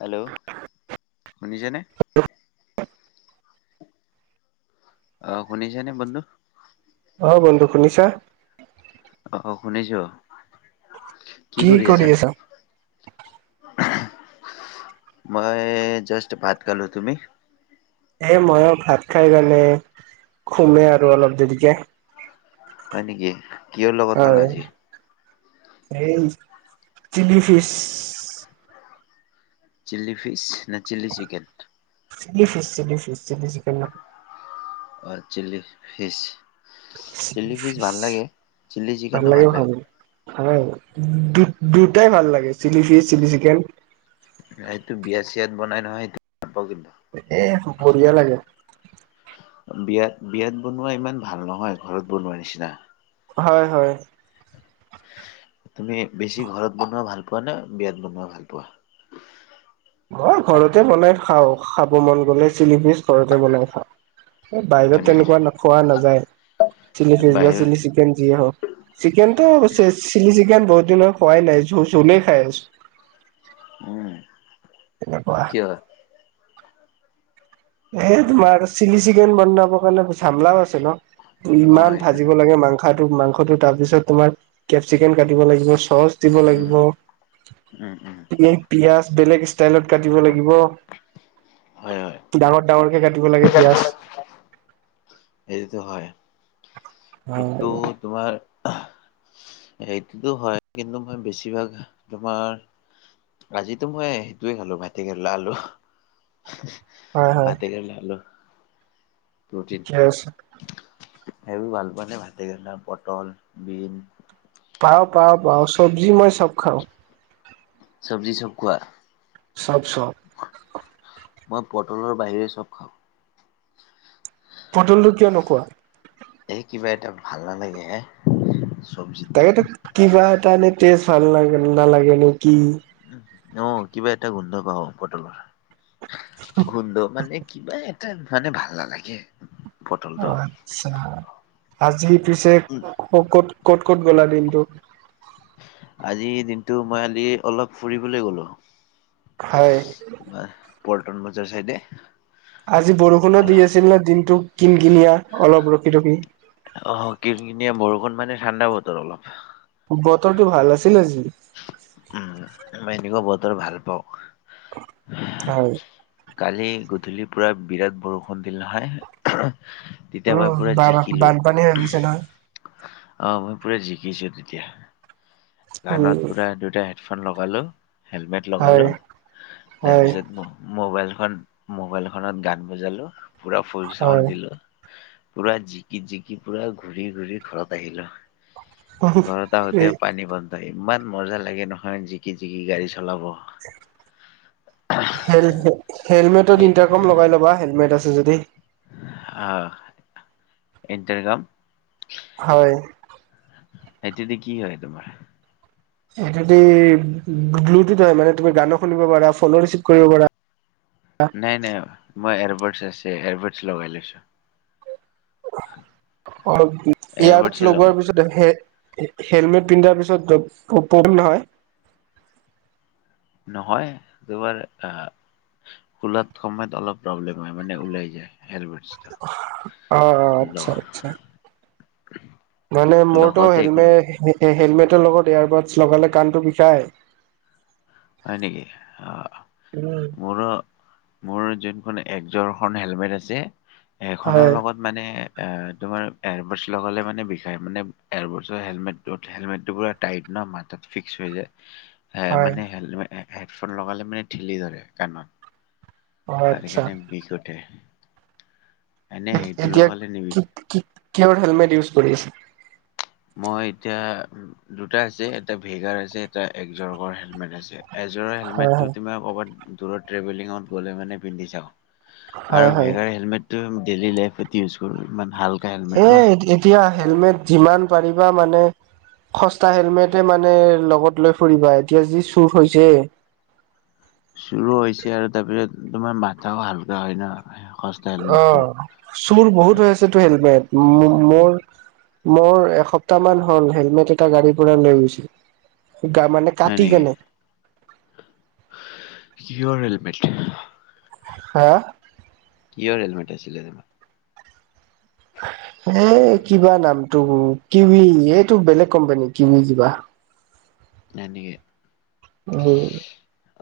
Hello শুনিছেনে? অ শুনিছেনে বন্ধু? অ বন্ধু শুনিছা? অ অ শুনিছো, কি কৰি আছা? মই জাষ্ট ভাত খালো, তুমি? এ মইও ভাত খাই কাৰণে খুমে আৰু অলপ দেৰিকে। হয় নেকি? কিহৰ লগত খালা আজি? সেই চিলি ফিছ চিলি ফিচ নে chilli chicken? Chilli fish chilli fish chilli chicken ন। অ চিলি ফিচ, চিলি ফিচ ভাল লাগে, চিলি চিকেনো ভাল লাগে। হয় দু -দুটাই ভাল লাগে চিলি ফিচ, চিলি চিকেন। সেইটো বিয়া - চিয়াত বনাই নহয় সেইটো খাব কিন্তু। এ বঢ়িয়া লাগে। বিয়াত - বিয়াত বনোৱা ইমান ভাল নহয় ঘৰত বনোৱা নিচিনা। হয় হয় তুমি বেছি ঘৰত বনোৱা ভাল পোৱা নে বিয়াত বনোৱা ভাল পোৱা, মোৰ ঘৰতে বনাই খাও খাব মন গ'লে চিলি ফিচ ঘৰতে বনাই খাওঁ, বাহিৰত হয় নেকি? তেনেকুৱা নোখোৱা নাযায় চিলি ফিচ বা বাহিৰ চিলি চিকেন যিয়ে হওক, চিকেনতো চে চিলি চিকেন বহুত দিনৰ খোৱাই নাই ঝু ঝুলেই খাই আছো, উম কেনেকুৱা কিয়? এ তোমাৰ চিলি চিকেন বনাবৰ কাৰণে ঝামলাও আছে ন অ' ইমান এইটোতো ভাজিব লাগে মাংস, টো মাংসটো তাৰপিছত তোমাৰ কেপচিকম কাটিব লাগিব চচ, দিব উম লাগিব, উম উম। তুমি পিয়াজ বেলেগ ষ্টাইলত কাটিব লাগিব, হয় হয় ডাঙৰ ডাঙকে কাটিব লাগে পিয়াজ, এইটোতো হয় উম আৰু তোমাৰ সেইটোতো হয় কিন্তু মই বেছিভাগ তোমাৰ, আজিতো মই সেইটোৱে খালো ভতেকেৰেলা আলু হয় হয় ভাতে কেৰেলা আলু, প্ৰটিন ঠিকে আছে সেইবোৰ ভাল পোৱা নে ভাতেকেৰেলা, পটল, বিন, পাওঁ পাওঁ পাওঁ চব্জি মই চব খাওঁ, চব্জি চব খোৱা, চব চব, মই পটলৰ বাহিৰে চব খাওঁ, পটলটো কিয় নোখোৱা? এ কিবা এটা ভাল নালাগে হে চবজি তাকেতো কিবা এটা এনেই তেজ ভাল লাগে নালাগে নেকি, অ কিবা এটা গোন্ধ পাওঁ পটলৰ গোন্ধ মানে কিবা এ, তা মানে ভাল নালাগে, অ পটলটো আচ্ছা আজি পিছে ক ক'ত ক'ত ক'ত গ'লা দিনটো? আজিৰ দিনটো মই আলি অলপ ফুৰিবলৈ গলো, হয় তোমাৰ পল্টন বজাৰ চাইডে, আজি বৰষুনো অলা দি আছিল ন দিনটো কিন কিনিয়া অলপ ৰখি ৰখি, অ কিন কিনীয়া বৰষুণ মানে ঠাণ্ডা বতৰ অলপ, বতৰটো ভাল আছিল আজি, উম মই এনেকুৱা বতৰ ভাল পাও, হয় কালি গধূলি পুৰা বিৰাট বৰষুণ দিল নহয়, তেতিয়া মই উম পুৰা বা জিকিলো, বানপানী হৈ গৈছে নহয় অহ মই পুৰা জিকিছো তেতিয়া, উম কাণত পুৰা দুটা হেডফোন লগালো হেলমেট হয় লগালো হয় তাৰপিছত ম মবাইলখন মোবাইল খনত গান বজালো পুৰা ফুল হয় চাউণ্ড দিলো, পুৰা জিকি জিকি পুৰা ঘূৰি ঘূৰি ঘৰত আহিলো ঘৰত আহোতেও পানী বন্ধ ইমান মজা লাগে নহয় জিকি জিকি গাড়ী চলাব হেল হেলমেটত ইনটাৰকম লগাই ল'বা হেলমেট আছে যদি আ ইণ্টাৰগাম হয় সেইটো দি কি হয় তোমাৰ, সেইটোদি ব্লুটুথ হয় মানে তুমি গানো শুনিব পাৰা ফোনো ৰিচিভ কৰিব পাৰা, নাই নাই মই এয়াৰবাতচ আছে এয়াৰবাতছ লগাই লৈছো, অলপ এয়াৰবাতচ এয়াৰবাডছে লগোৱা লগোৱাৰ পিছত সে হে হেলমেট পিন্ধাৰ পিছত প্ৰব প্ৰব্লেম নহয়? নহয় তোমাৰ আহ, খোলাত সময়ত অলপ প্ৰব্লেম হয় মানে ওলাই যায় হেলমেটচ, অ আচ্ছা আচ্ছা [unintelligible] মানে মোৰতো লগতে একো নহয় হেলমেট হে হেলমেটৰ লগত এয়াৰবাডছ লগালে কাণটো বিষাই হয় নেকি অ উম। মো-ৰ মোৰ যোনখন একযোৰ খন হেলমেট আছে সেইখনৰ হয় লগত মানে এ তোমাৰ এয়াৰবৰ্ডছ লগালে মানে বিষায় মানে এয়াৰবৰ্ডছৰ হেলমেট তলত হেলমেটটো পুৰা টাইট ন মাতাত ফিক্স হৈ যায় হেল হয় মানে হেল হেডফোন লগালে মানে ঠেলি ধৰে কাণত অ', তাত আচ্ছা সেকানে বিষ উঠে এনে সেইটো এতিয়া লগালে নিবিষ কি কি কিহৰ হেলমেট ইউজ কৰি আছ মই এতিয়া দুটা আছে এটা ভেগাৰ আছে এটা একজৰগৰ হেলমেট আছে এজৰৰ হয় হেলমেটটো হয়। তোমাৰ ক'বাত দূৰত ট্ৰেভেলিঙত গ'লে মানে পিন্ধি যাওঁ আৰু হয় হয় ভেগাৰ হেলমেট ডেইলি লাইফত ইউজ কৰো ইমান ভাল এ এ এতিয়া হেলমেট যিমান পাৰিবা মানে সস্তা হেলমেটে মানে লগত লৈ ফুৰিবা এতিয়া যি চুৰ হৈছে চুৰ হৈছে আৰু তাৰ পিছত তোমাৰ মাথাও হাল্কা হয় ন সচ অ চোৰ বহুত হৈ আছে টো হেলমেট মোৰ মোৰ এসপ্তাহ মান হল হেলমেট এটা গাড়ীৰ পৰা লৈ গৈছ গা মানে হয় কাটি নেকি কেনে কিহৰ হেলমেট হা কিহৰ হেলমেটে আছিলে তোমাৰ এ কিবা নামটো কিউবি এইটো বেলেগ কোম্পানী কিউবি জিবা নাই নেকি উম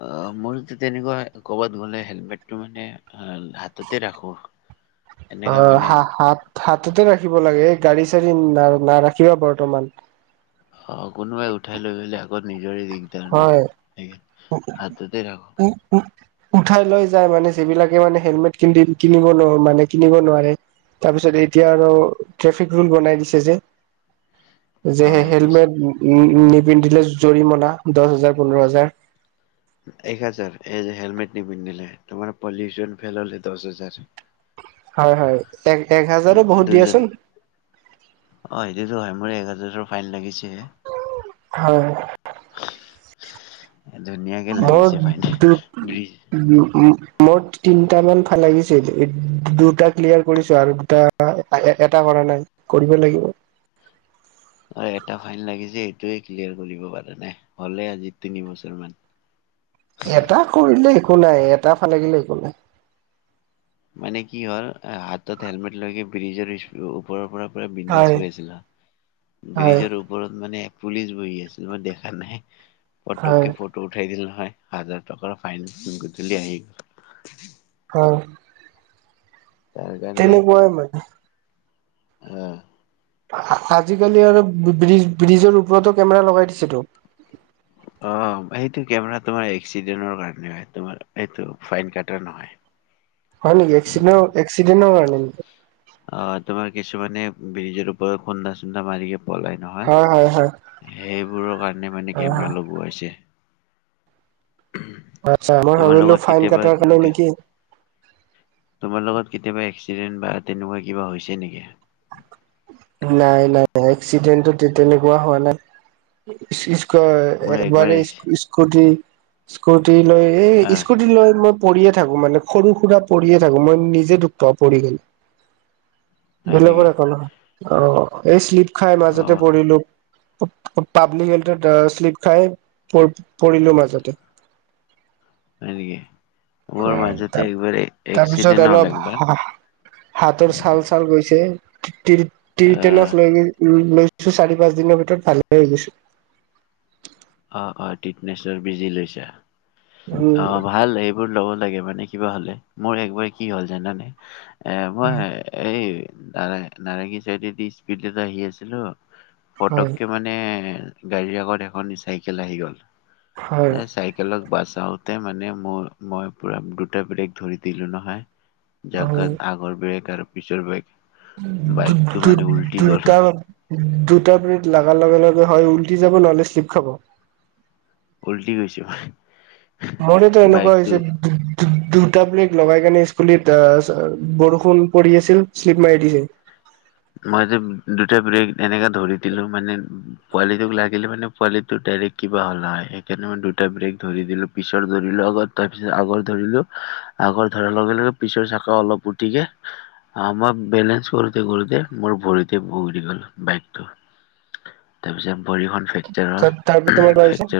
অ মোৰ তেনেকুৱা কৰ'বাত গ'লে হেলমেটটো মানে হা হাততে ৰাখো অ এনেকা মানে হা হাত হাততে ৰাখিব লাগে এই গাড়ী চাড়ী না নাৰাখিবা বৰ্তমান অ কোনোবাই উঠাই লৈ গলে আগত নিজৰে দিগদাৰ ন সেই উ উম উম উঠাই লৈ যায় মানে যিবিলাকে মানে হেলমেট কি কিনিব নো মানে কিনিব নোৱাৰে তাৰপিছত এতিয়া আৰু ট্ৰেফিক ৰুল বনাই দিছে যে [inaudible] যে পিছ হেলমেট উ নিপিন্ধিলে জৰিমনা দহ হাজাৰ পোন্ধৰ হাজাৰ এক হাজাৰ এই হেলমেট নিপিন্ধিলে তোমাৰ পলিউচন ফেল হলে দহ হাজাৰ [inaudible] হয় হয় এক এক হাজাৰো বহুত দুজন দিয়াচোন অ সেইটোৱে টো হয় মোৰ এক হাজাৰৰো ফাইন লাগিছেহে হয় ধুনীয়াকে মোৰ লাগিছে ফাইন বহুত ব্ৰিজ উ উ [unintelligible] মোৰ তিনিটা মান ফাইন লাগিছিল দুটা ক্লিয়াৰ কৰিছোঁ আৰু দুটা এটা কৰা নাই কৰিব লাগিব। অ এটা ফাইন লাগিছে এইটোৱে ক্লিয়াৰ কৰিব পৰা নাই হলে আজি তিনি বছৰ মান। এটা কৰিলে একো নাই এটা ফাইন লাগিলে একো নাই মানে কি হল হাতত হেলমেট লৈকে ব্ৰিজৰ ওপৰৰ পৰা পুৰা বিন্দাছ হয় গৈ আছিলো হা হয় ব্ৰিজৰ ওপ ওপৰত মানে পুলিচ বহি আছিল মই দেখা নাই হয় পটককে ফটো উঠাই দিল নহয় হাজাৰ টকাৰ ফাইন গধূলি আহি। অ তাৰ কাৰণে তেনেকুৱাই মানে অ। আজিকালি আৰু ব্ৰিজ ব্ৰিজৰ ওপৰতো কেমেৰা লগাই দিছেতো। অ সেইটো কেমেৰা তোমাৰ এক্সিডেন্টৰ কাৰণে হয় তোমাৰ এইটো ফাইন কাটা নহয়। [inaudible] হয় নেকি এক এক্সিডেণ্টৰ কাৰণে নেকি। অ তোমাৰ কিছুমানে ব্ৰিজৰ ওপৰত খুন্দা চুন্দা মাৰিকে পলাই। হয় হয় নহয়, হয় সেইবোৰৰ কাৰণে মানে হয় কেমেৰা হয় লগোৱাইছে। আচ্ছা মই তোমাৰ ভাবিলো লগত ফাইন কেতিয়াবা কাটাৰ কাৰণে নেকি? তোমাৰ লগত কেতিয়াবা এক্সিডেন্ট বা তেনেকুৱা কিবা হৈছে নেকি। নাই নাই নাই এক্সিডেণ্ট তেনেকুৱা হোৱা নাই। ইচ্ ইচ্ কৈ মোৰ একবাৰ এক্স স্কুটি স্কুটি লৈ। এ আহ স্কুটি লৈ মই পৰিয়ে থাকো মানে সৰু সুৰা পৰিয়ে থাকো মই নিজে দুখ পাও পৰি কেন। হয় নেকি? বেলেগৰ কাৰণে হয় অ এই শ্লিপ খাই মাজতে অ' পৰিলো। পাব্লিক হেল্থত শ্লিপ খাই প পৰিলো মাজতে। হয় নেকি অ মোৰ মাজতে একবাৰ তাৰপিছত এক্সিডেট অলপ হল একবাৰ। হাতৰ চাল চাল গৈছে টিৰি আহ টিৰিটেনছ লৈ গৈ। উম লৈছো চাৰি পাঁচ দিনৰ ভিতৰত ভালে হৈ গৈছো। অ অ টিটনেচৰ বিজি লৈছা উম অ ভাল এই। বোৰ লব লাগে মানে কিবা হলে মোৰ একবাৰ কি হ'ল জানা নাই এ মই এই। নাৰা নাৰেংগী চাইডে দি স্পীডত আহি আছিলো হয় পটককে মান এই গাড়ী আগত এখন চাইকেল আহি গ'ল হয় এ চাইক চাইকেলক বচাওতে মানে মোৰ মই পুৰা দুটা বেলেগ ধৰি দিলো নহয়। হয় জাগাত আগৰ ব্ৰেগ আৰু পিছৰ ব্ৰেগ। দুওঁ দুওঁ দুটা দুটা ব্ৰেগ লাগাৰ লগে লগে হয় উলটি যাব নহলে চিপ খাব। উল্টি গৈছো মই মোৰতো এনেকুৱা হৈছে দু দু দুটা ব্লেক লগাই কেনে স্কুলিত আ বৰষুণ পৰি আছিল শ্লিপ মাৰি দিছে মই যে দুটা ব্ৰেক এনেকা ধৰি দিলো মানে পোৱালিটোক লাগিলে মানে পোৱালিটো ডাইৰে্ট। কিবা হ'ল নহয় সেইকাৰণে মই দুটা ব্ৰেক ধৰি দিলো পিছত ধৰিলো আগত তাৰ পিছত আগত ধৰিলো। আগৰ ধৰা লগে লগে পিছৰ চাকা অলপ উঠিকে আ মই বেলেঞ্চ কৰোতে কৰোতে। মোৰ ভৰিতে বগৰি গল বাইকটো তাৰপিছত ভৰিখন। সেইটো তাৰপিছত তোমাৰ কি হৈছে সেইটো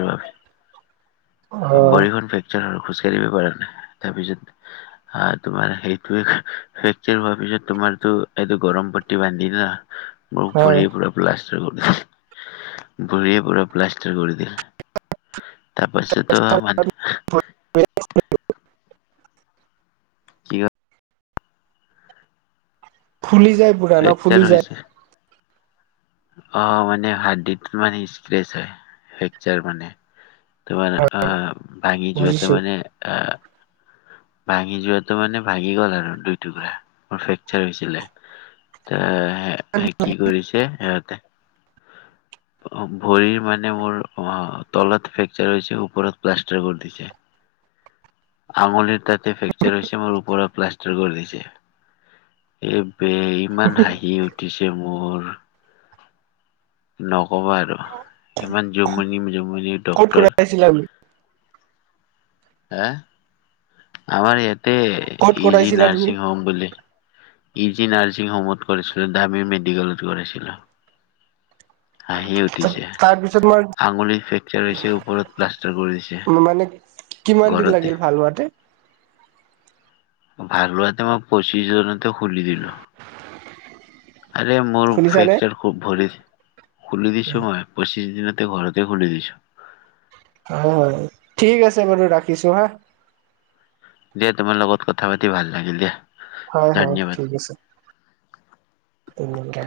অ ভৰিখন ফ্ৰে চাৰ হল খোজকাঢ়িব পাৰা নাই তাৰপিছত আ তোমাৰ সেইটোৱে সেইটোৱে হোৱাৰ পিছত তোমাৰতো এইটো গৰম বাত দি বান্ধি না গ হয় ভৰি পৰপ প্লাষ্টাৰ কৰি ভৰিয়ে পুৰা প্লাষ্টাৰ কৰি দিলে। তাপাচতো মাত কি হল ফুলি যায় পুৰা ন ফ্ৰেকচাৰ ফুলি যায়। হৈছে অ মানে হাড়দিত মানে স্ক্ৰেচ হয় ফেকচাৰ মানে। তোমাৰ আহ ভাঙি যোৱাটো বুজিছো মানে আহ। ভাঙি যোৱাটো মানে ভাঙি গ'ল আৰু দুই টুকুৰা মোৰ ফ্ৰেকচাৰ হৈছিলে। এ এ কি কৰিছে এঅহঁতে অ ভৰিৰ মানে মোৰ অ তলত ফ্ৰেকচাৰ হৈছে ওপৰত প্লাষ্টাৰ কৰি দিছে। আঙুলিৰ তাতে ফ্ৰেকচাৰ হৈছে মোৰ ওপৰত প্লাষ্টাৰ কৰি দিছে। এই-বে ইমান হাঁহি উঠিছে মোৰ। নকবা আৰু ইমান জমনি জমনিত ক'ত কৰাছিলা বোলো এহ আমাৰ ইয়াতে ক'ত ইজি কৰাইছিলা তুমি নাৰ্ছিং হোম বুলি। ই জি নাৰ্ছিং হোমত কৰিছিলোঁ দামি মেডিকেলত কৰিছিলোঁ। হাঁহি উঠিছে তাৰপিছত মই আঙুলিত ফ্ৰেকচাৰ হৈছে ওপৰত প্লাষ্টাৰ কৰি দিছে। মানে কিমান দিন ঘৰতে। লাগিল ভাল হোৱাতে। ভাল হোৱাতে মই পঁচিছ দিনতে খুলি দিলো। আৰে মোৰ শুনিছানে ফেকচাৰ খুব ভৰি খুলি দিছো মই পঁচিছ দিনতে ঘৰত। জে খুলি দিছো। হয় ঠিক আছে বাৰু ৰাখিছো হা। দিয়া তোমাৰ লগত কথা পাতি ভাল লাগিল দিয়া। হয় হয় ধন্যবাদ। ঠিক আছে। উম দে।